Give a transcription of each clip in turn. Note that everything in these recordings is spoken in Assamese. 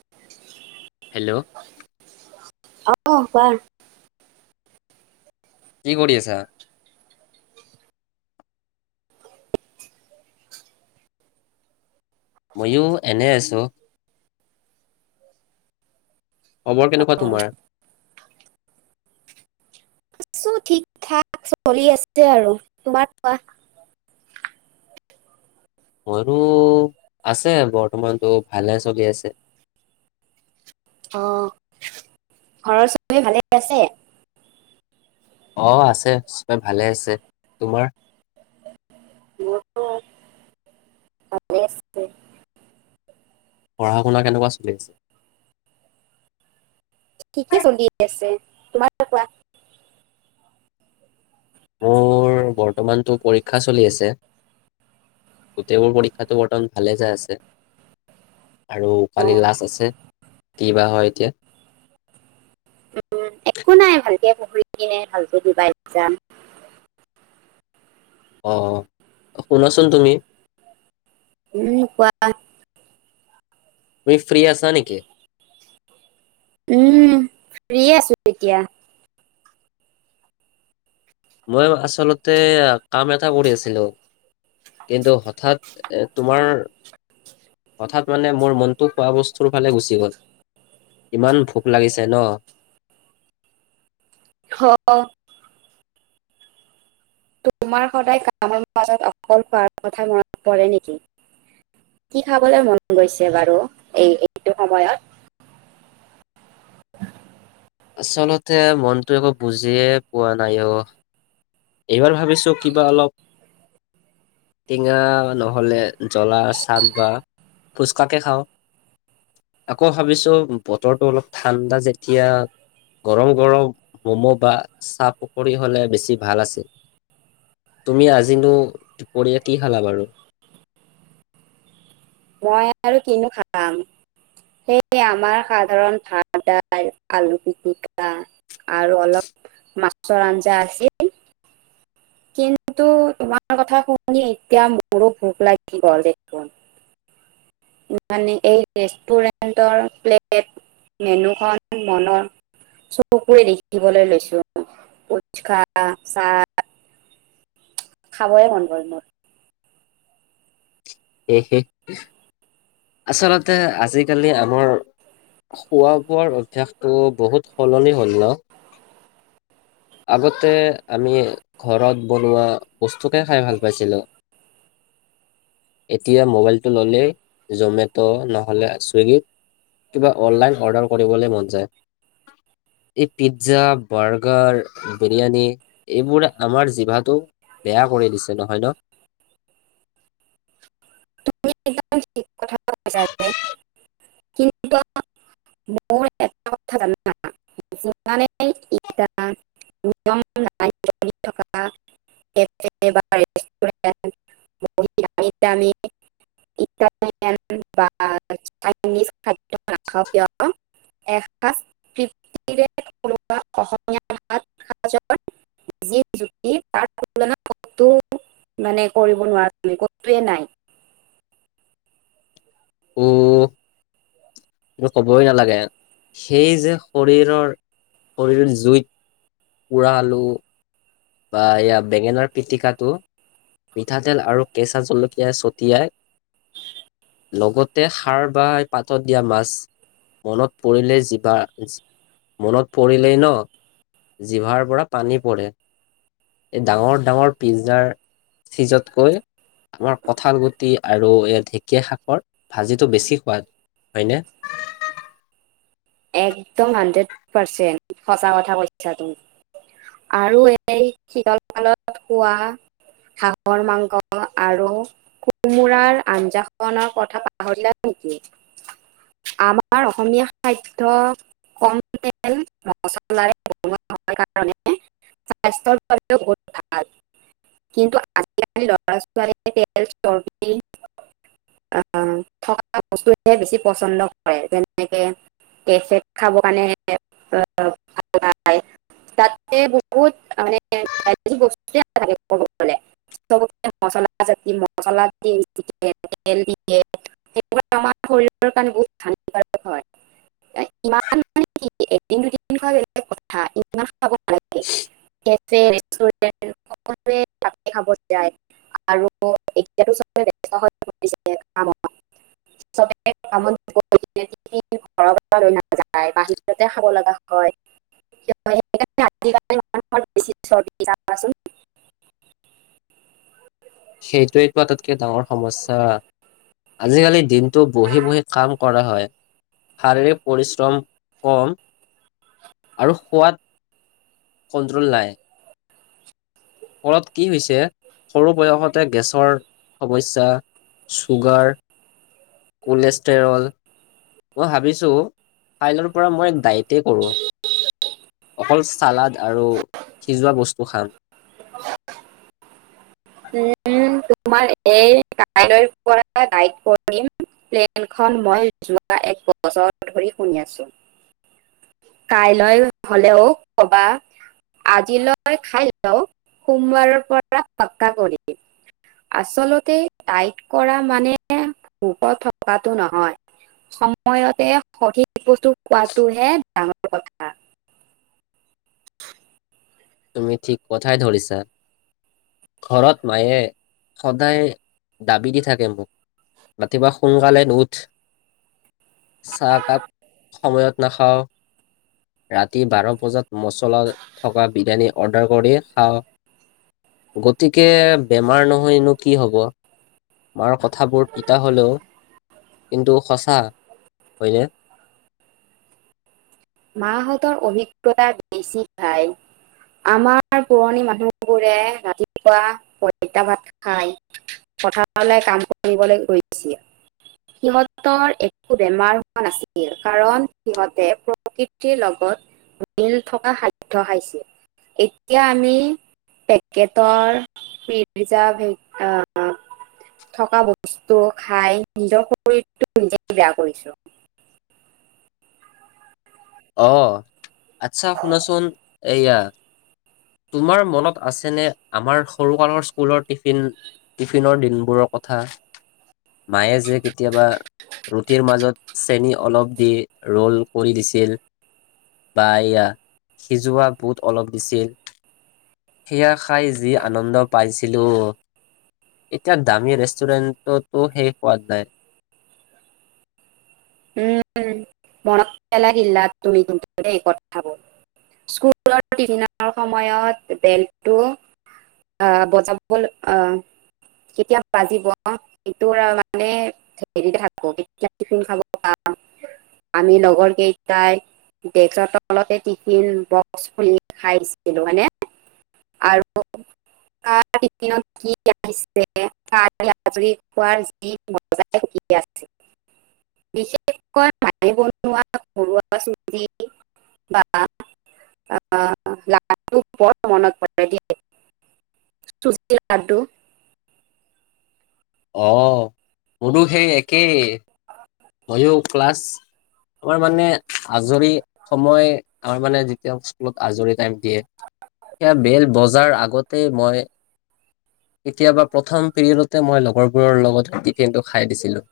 হয় [unintelligible] হেল্ল', অ কোৱা? কি কৰি আছা? ময়ো এনে আছো। খবৰ কেনেকুৱা তোমাৰ? আছো থাক চলি আছে আৰু তোমাৰ কোৱা? মোৰো আছে বৰ্তমানতো ভালে চলি আছে। অ, ঘৰৰ চবেই ভালে আছে? অহ আছে চবে ভালে আছে। তোমাৰ? মোৰো ভালে আছে। পঢ়া-শুনা কেনেকুৱা চলি আছে। ঠিকে চলি আছে তোমাৰ কোৱা? মোৰ বৰ্তমানতটো পৰীক্ষা চলি আছে। গোটেইবোৰ পৰীক্ষাতটো বৰ্তমান ভালে যাই আছে আৰু অ কালি লাষ্ট আছে কি বা হয় এতিয়া? উম, একো নাই ভালকে পঢ়ি কিনে ভালকে দিবা এক্সাম। অ' শুনাচোন তুমি? উম, কোৱা? তুমি ফ্ৰী আছা নেকি? উম ফ্ৰে আছো এতিয়া। মই আচলতে কাম এটা কৰি আছিলো কিন্তু হঠাৎ এ তোমাৰ হঠাৎ মানে মোৰ মনটো খোৱা বস্তুৰ ফালে গুচি গ'ল ইমান ভোক লাগিছে ন। অহ, তোমাৰ সদায় কামৰ মাজত অকল খোৱাৰ কথা মনত পৰে নেকি কি খাবলে মন গৈছে বাৰু এই এইটো সময়ত আচলতে মনটো একো বুজিয়ে পোৱা নাই অ এইবাৰ ভাবিছোঁ কিবা অলপ টেঙা নহ'লে জলা চাদ বা ফুচকাকে খাওঁ আকৌ ভাবিছোঁ বতৰটো অলপ ঠাণ্ডা যেতিয়া গৰম গৰম ম'ম' বা চাহ পকৰী হ'লে বেছি ভাল আছিল তুমি আজিনো দুপৰীয়া কি খালা বাৰু মই আৰু কিনো খাম সে আমাৰ সাধাৰণ ভাত দাইল আলু পিটিকা আৰু অলপ মাছৰ আঞ্জা আছিল কিন্তু তোমাৰ কথা শুনি এতিয়া মোৰো ভোক লাগি গ'ল দেখোন মানে এই ৰেষ্টুৰেণ্টৰ প্লেট মেনুখন মনৰ চকুৰে দেখিবলে লৈছো ফুচকা চাহ খাবয়ে মন গ'ল মোৰ এহে আচলতে আজিকালি আমাৰ খোৱা বোৱাৰ অভ্যাসটো বহুত সলনি হ'ল ন আগতে আমি ঘৰত বনোৱা বস্তুকে খাই ভাল পাইছিলোঁ এতিয়া মোবাইলটো ল'লেই জ'মেটো' নহ'লে ছুইগিত কিবা অনলাইন অৰ্ডাৰ কৰিবলে মন যায় এই পিজ্জা বাৰ্গাৰ বিৰিয়ানী এইবোৰে আমাৰ জিভাটো বেয়া কৰি দিছে নহয় ন তুমি একদম ঠিক কথা কৈছা কিন্তু মোৰ এটা কথা জানা যিমানেই পি [unintelligible] বাৰে মি ইটালিয়ান বা চাইজ খাদ্য নাক কিয় এৃিৰে কোনোব অসমীয়া সৰ যক্তি তাৰ তুল কো মানে কৰিব নোৱাৰাৰে [unintelligible] কতোৱেই নাই অ ক'বই নেলাগে সেই যে শৰীৰৰ শৰীৰৰ জুইত উৰালোঁ বা এয়া বেঙেনাৰ পিটিকাটো মিঠাতেল আৰু কেঁচা জলকীয়া ছটিয়াই লগতে খাৰ বা পাতত দিয়া মাছ মনত পৰিলেই জিভা মনত পৰিলেই ন জিভাৰ পৰা পানী পৰে এই ডাঙৰ ডাঙৰ পিজ্জাৰ চিজতকৈ আমাৰ কঁঠাল গুটি আৰু এই ঢেঁকীয়া শাকৰ ভাজিটো বেছি সোৱাদ হয়নে একদম হাণ্ড্ৰেড পাৰ্চেণ্ট সঁচা কথা কৈছা তুমি আৰু এই শীতল কালত খোৱা হাঁহৰ মাংস আৰু কোমোৰাৰ আঞ্জাখনৰ কথা পাহৰিলা নেকি আমাৰ অসমীয়া খাদ্য কম তেল মচলাৰে কাৰণে স্বাস্থ্যৰ বাবে বহুত ভাল কিন্তু আজিকালি ল'ৰা ছোৱালীয়ে তেল চৰ্বি আ থকা বস্তুহে বেছি পছন্দ কৰে যেনেকে কে খাব কাৰণে তাতে [unintelligible] বহুত মানে বস্তু মচলা জ [unintelligible] মচলা তেল দিয়ে সক আমাৰ শৰীৰৰ কাৰণে বহুত হানিকাৰক হয় ইমান মানে কি এদিন দুদিন খালে বেলেগ কথা ইমান খাব নালাগে সকলোৱে ত খাব যায় আৰু এতিয়াতো হৈ পৰি যবে কত ঘৰৰ লৈ নাযায় বাহিৰতে খাব লগা হয় [unintelligible] জালে চৰ্দিচোন সেইটোৱে টো আটাইতকৈ ডাঙৰ সমস্যা আজিকালি দিনটো বহি বহি কাম কৰা হয় শাৰীৰিক পৰিশ্ৰম কম আৰু খোৱাত কণ্ট্ৰল নাই ফলত কি হৈছে সৰু বয়সতে গেছৰ সমস্যা চুগাৰ কলেষ্টৰল মই ভাবিছোঁ কাইলৈৰ পৰা মই ডাইট কৰোঁ অকল চালাড আৰু সিজোৱা বস্তু খাম অ উ তোমাৰ এই কাইলৈৰ পৰা দাইড কৰিম প্লেনখন মই যোৱা এক বছৰ ধৰি শুনি আছোঁ কাইলৈ হ'লেও কবা আজিলৈ খাই লওঁ সোমবাৰৰ পৰা আচলতে দাইট কৰা মানে ভোকত থকাটো নহয় সময়তে সঠিক বস্তু খোৱাটোহে ডাঙৰ কথা [inaudible] তুমি ঠিক কথাই ধৰিছা ঘৰত মায়ে সদায় দাবি দি থাকে মোক ৰাতিপুৱা সোনকালে উঠ চাহকাপ সময়ত নাখাওঁ থকা বিৰিয়ানী অৰ্ডাৰ কৰি খাওঁ গতিকে বেমাৰ নহয়নো কি হব মাৰ কথাবোৰ তিতা হ'লেও কিন্তু সঁচা হয়নে মাহঁতৰ অভিজ্ঞতা বেছি ভাই আমাৰ পুৰণি মানুহবোৰে ৰাতিপুৱা পইতা ভাত খাই পথাৰলে কাম কৰিবলে গৈছিল সিহঁতৰ একো বেমাৰ হোৱা নাছিল কাৰণ সিহঁতে প্ৰকৃতিৰ লগত মিল থকা খাদ্য খাইছিল এতিয়া আমি পেকেটৰ পিজজা আহ থকা বস্তু খাই নিজৰ শৰীৰটো নিজে বেয়া কৰিছোঁ অ আচ্ছা শুনাচোন এয়া তোমাৰ মনত আছেনে আমাৰ সৰুকালৰ স্কুলৰ টিফিন টিফিনৰ দিনবোৰৰ কথা মায়ে যে কেতিয়াবা ৰুটিৰ মাজত চেনি অলপ দি ৰ'ল কৰি দিছিল বা এয়া সিজোৱা বুট অলপ দিছিল সেয়া খাই যি আনন্দ পাইছিলো এতিয়া দামী ৰেষ্টুৰেণ্টতো সেই সোৱাদ নায় উম মনত পেলাই দিলা তুমি কিন্তু স্কুলৰ দিনৰ সময়ত বেলটো আহ বজাব আহ কেতিয়া বাজিব সেইটো মানে হে থাকো কেতিয়া টিফিন খাব আমি লগৰ কেইটাই ডে্ তলতে টিফিন বক্স খুলি খাইছিলো হয়নে আৰু আজুৰি আজুৰি খোৱাৰ যি মজাই বিশেষকৈ মায়ে বনোৱা ঘৰুৱা চবজি বা আহ লাডু বৰ মনত পৰে দেই চুজিৰ লাড্ডু অ মোৰো সেই একেই ময়ো ক্লাছ আমাৰ মানে আজৰি সময় আমাৰ মানে যেতিয়া স্কুলত আজৰি টাইম দিয়ে সেয়া বেল বজাৰ আগতেই মই কেতিয়াবা প্ৰথম পিৰিয়ডতে মই লগৰবোৰৰ লগত টিফিনটো খাই দিছিলোঁ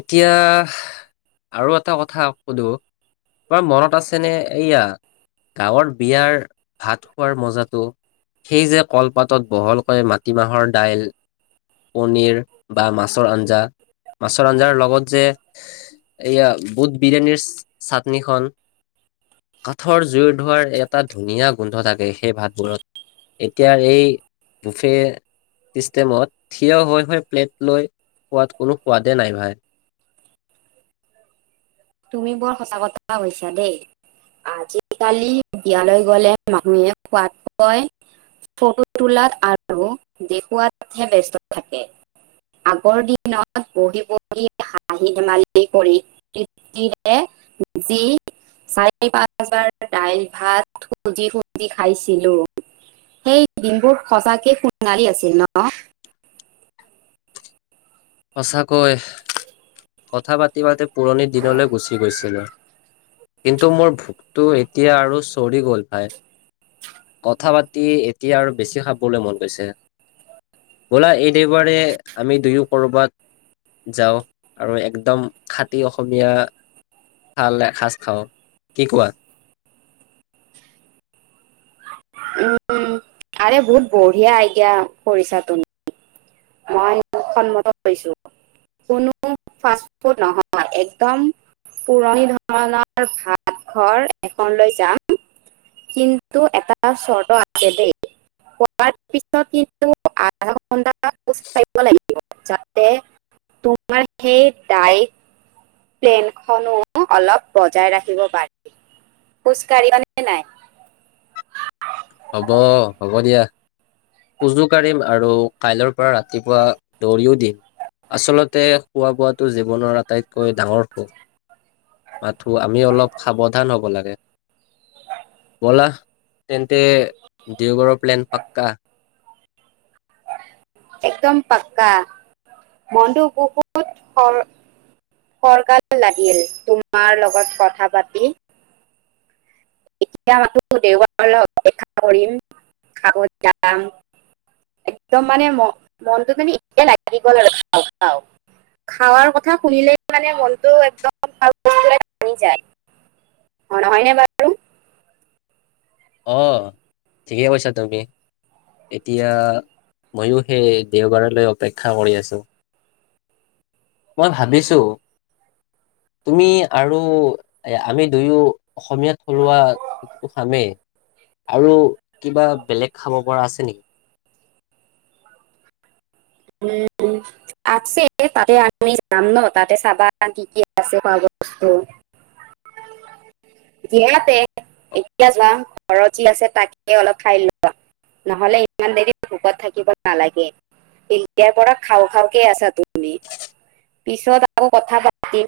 এতিয়া আৰু এটা কথা সুধো তোমাৰ মনত আছেনে। এয়া, গাঁৱৰ বিয়াৰ ভাত খোৱাৰ মজাটো। সেই যে, কলপাতত বহলকৈ মাটিমাহৰ দাইল, পনীৰ বা মাছৰ আঞ্জা মাছৰ আঞ্জাৰ লগত যে, এয়া, বুট বিৰিয়ানীৰ চাটনিখন। কাঠৰ জুইৰ ধোঁৱাৰ এটা ধুনীয়া গোন্ধ থাকে। সেই, ভাতবোৰত এতিয়া এই বুফে চিষ্টেমত থিয় হৈ হৈ প্লেট লৈ সোৱাদ কোনো সোৱাদে নাই, ভাই! তুমি বৰ সঁচা কথা কৈছা দেই। আজিকালি বিয়ালৈ গ'লে মানুহে খোৱাতকৈ ফটো তোলাত আৰু দেখুৱাতহে ব্যস্ত থাকে। আগৰ দিনত বহি বহি হাঁহি ধেমালি কৰি যি চাৰি পাঁচবাৰ দাইল ভাত খুজি খুজি খাইছিলোঁ। সেই দিনবোৰ সচাঁকে সণালী আছিল ন'। সঁচাকৈ কথা পাতি পাতি পুৰণি দিনলৈ গুচি গৈছিলোঁ। কিন্তু, মোৰ ভোকটো এতিয়া আৰু চৰি গ'ল ভাই, কথা পাতি এতিয়া আৰু বেছি খাবলৈ মন গৈছে। বোলা এই দেওবাৰে আমি দুয়ো কৰ'বাত যাওঁ আৰু একদম খতি অসমীয়া ভাল এসাজ খাওঁ। কি কোৱা? আৰে বহুত বঢ়িয়া আইদিয়া কৰিছা তুমি। মই সন্মত হৈছোঁ। কোনো ফাষ্ট ফুড নহয়, একদম পুৰণি ধৰণৰ ভাত ঘৰ এখন লৈ যাম। কিন্তু, এটা চৰ্ত আছে দেই, খোৱাৰ পিছত কিন্তু আধা ঘন্টা লাগিব যাতে তোমাৰ সেই দাই প্লেনখনো অলপ বজাই ৰাখিব পাৰি। খোজ কাঢ়িবানে নাই? হ'ব, হ'ব দিয়া। খোজো কাঢ়িম আৰু কাইলৈৰ পৰা ৰাতিপুৱা দৌৰিও দিম। আচলতে, খোৱা বোৱাটো জীৱনৰ আটাইতকৈ ডাঙৰ সুখ। মাথো আমি অলপ সাৱধান হ'ব লাগে ব'লা। [unintelligible] দেওবাৰৰ প্লেন পাক্কা। একদম পাক্কা। মনটো বহুত ফৰকাল লাগিল তোমাৰ লগত কথা পাতি। এতিয়া মাথোঁ দেওবাৰলৈ অপেক্ষা কৰিম। খাব যাম। একদম মানে, মনটো মানে এতিয়া লাগি গ'ল আৰু খা খা খাৱাৰ কথা শুনিলে মানে, মনটো একদম ভাঙি যায়। অ' নহয়নে বাৰু? অ' ঠিকেই কৈছা তুমি। এতিয়া ময়ো, সেই দেওবাৰলৈ অপেক্ষা কৰি আছোঁ। মই ভাবিছোঁ, তুমি আৰু আমি দুয়ো অসমীয়া থলুৱা খামেই। আৰু কিবা বেলেগ খাব পৰা আছে নেকি? উম, আছে। তাতে আমি যাম ন' তাতে চাবা কি কি আছে খোৱা। বহুতে এতিয়া যোৱা ঘৰত যি আছে, তাকে অলপ খাই লোৱা নহ'লে ইমান দেৰি ভোকত থাকিব নালাগে। ইয়াৰ পৰা খাওঁ খাওঁকে আছা তুমি? পিছত আকৌ কথা পাতিম।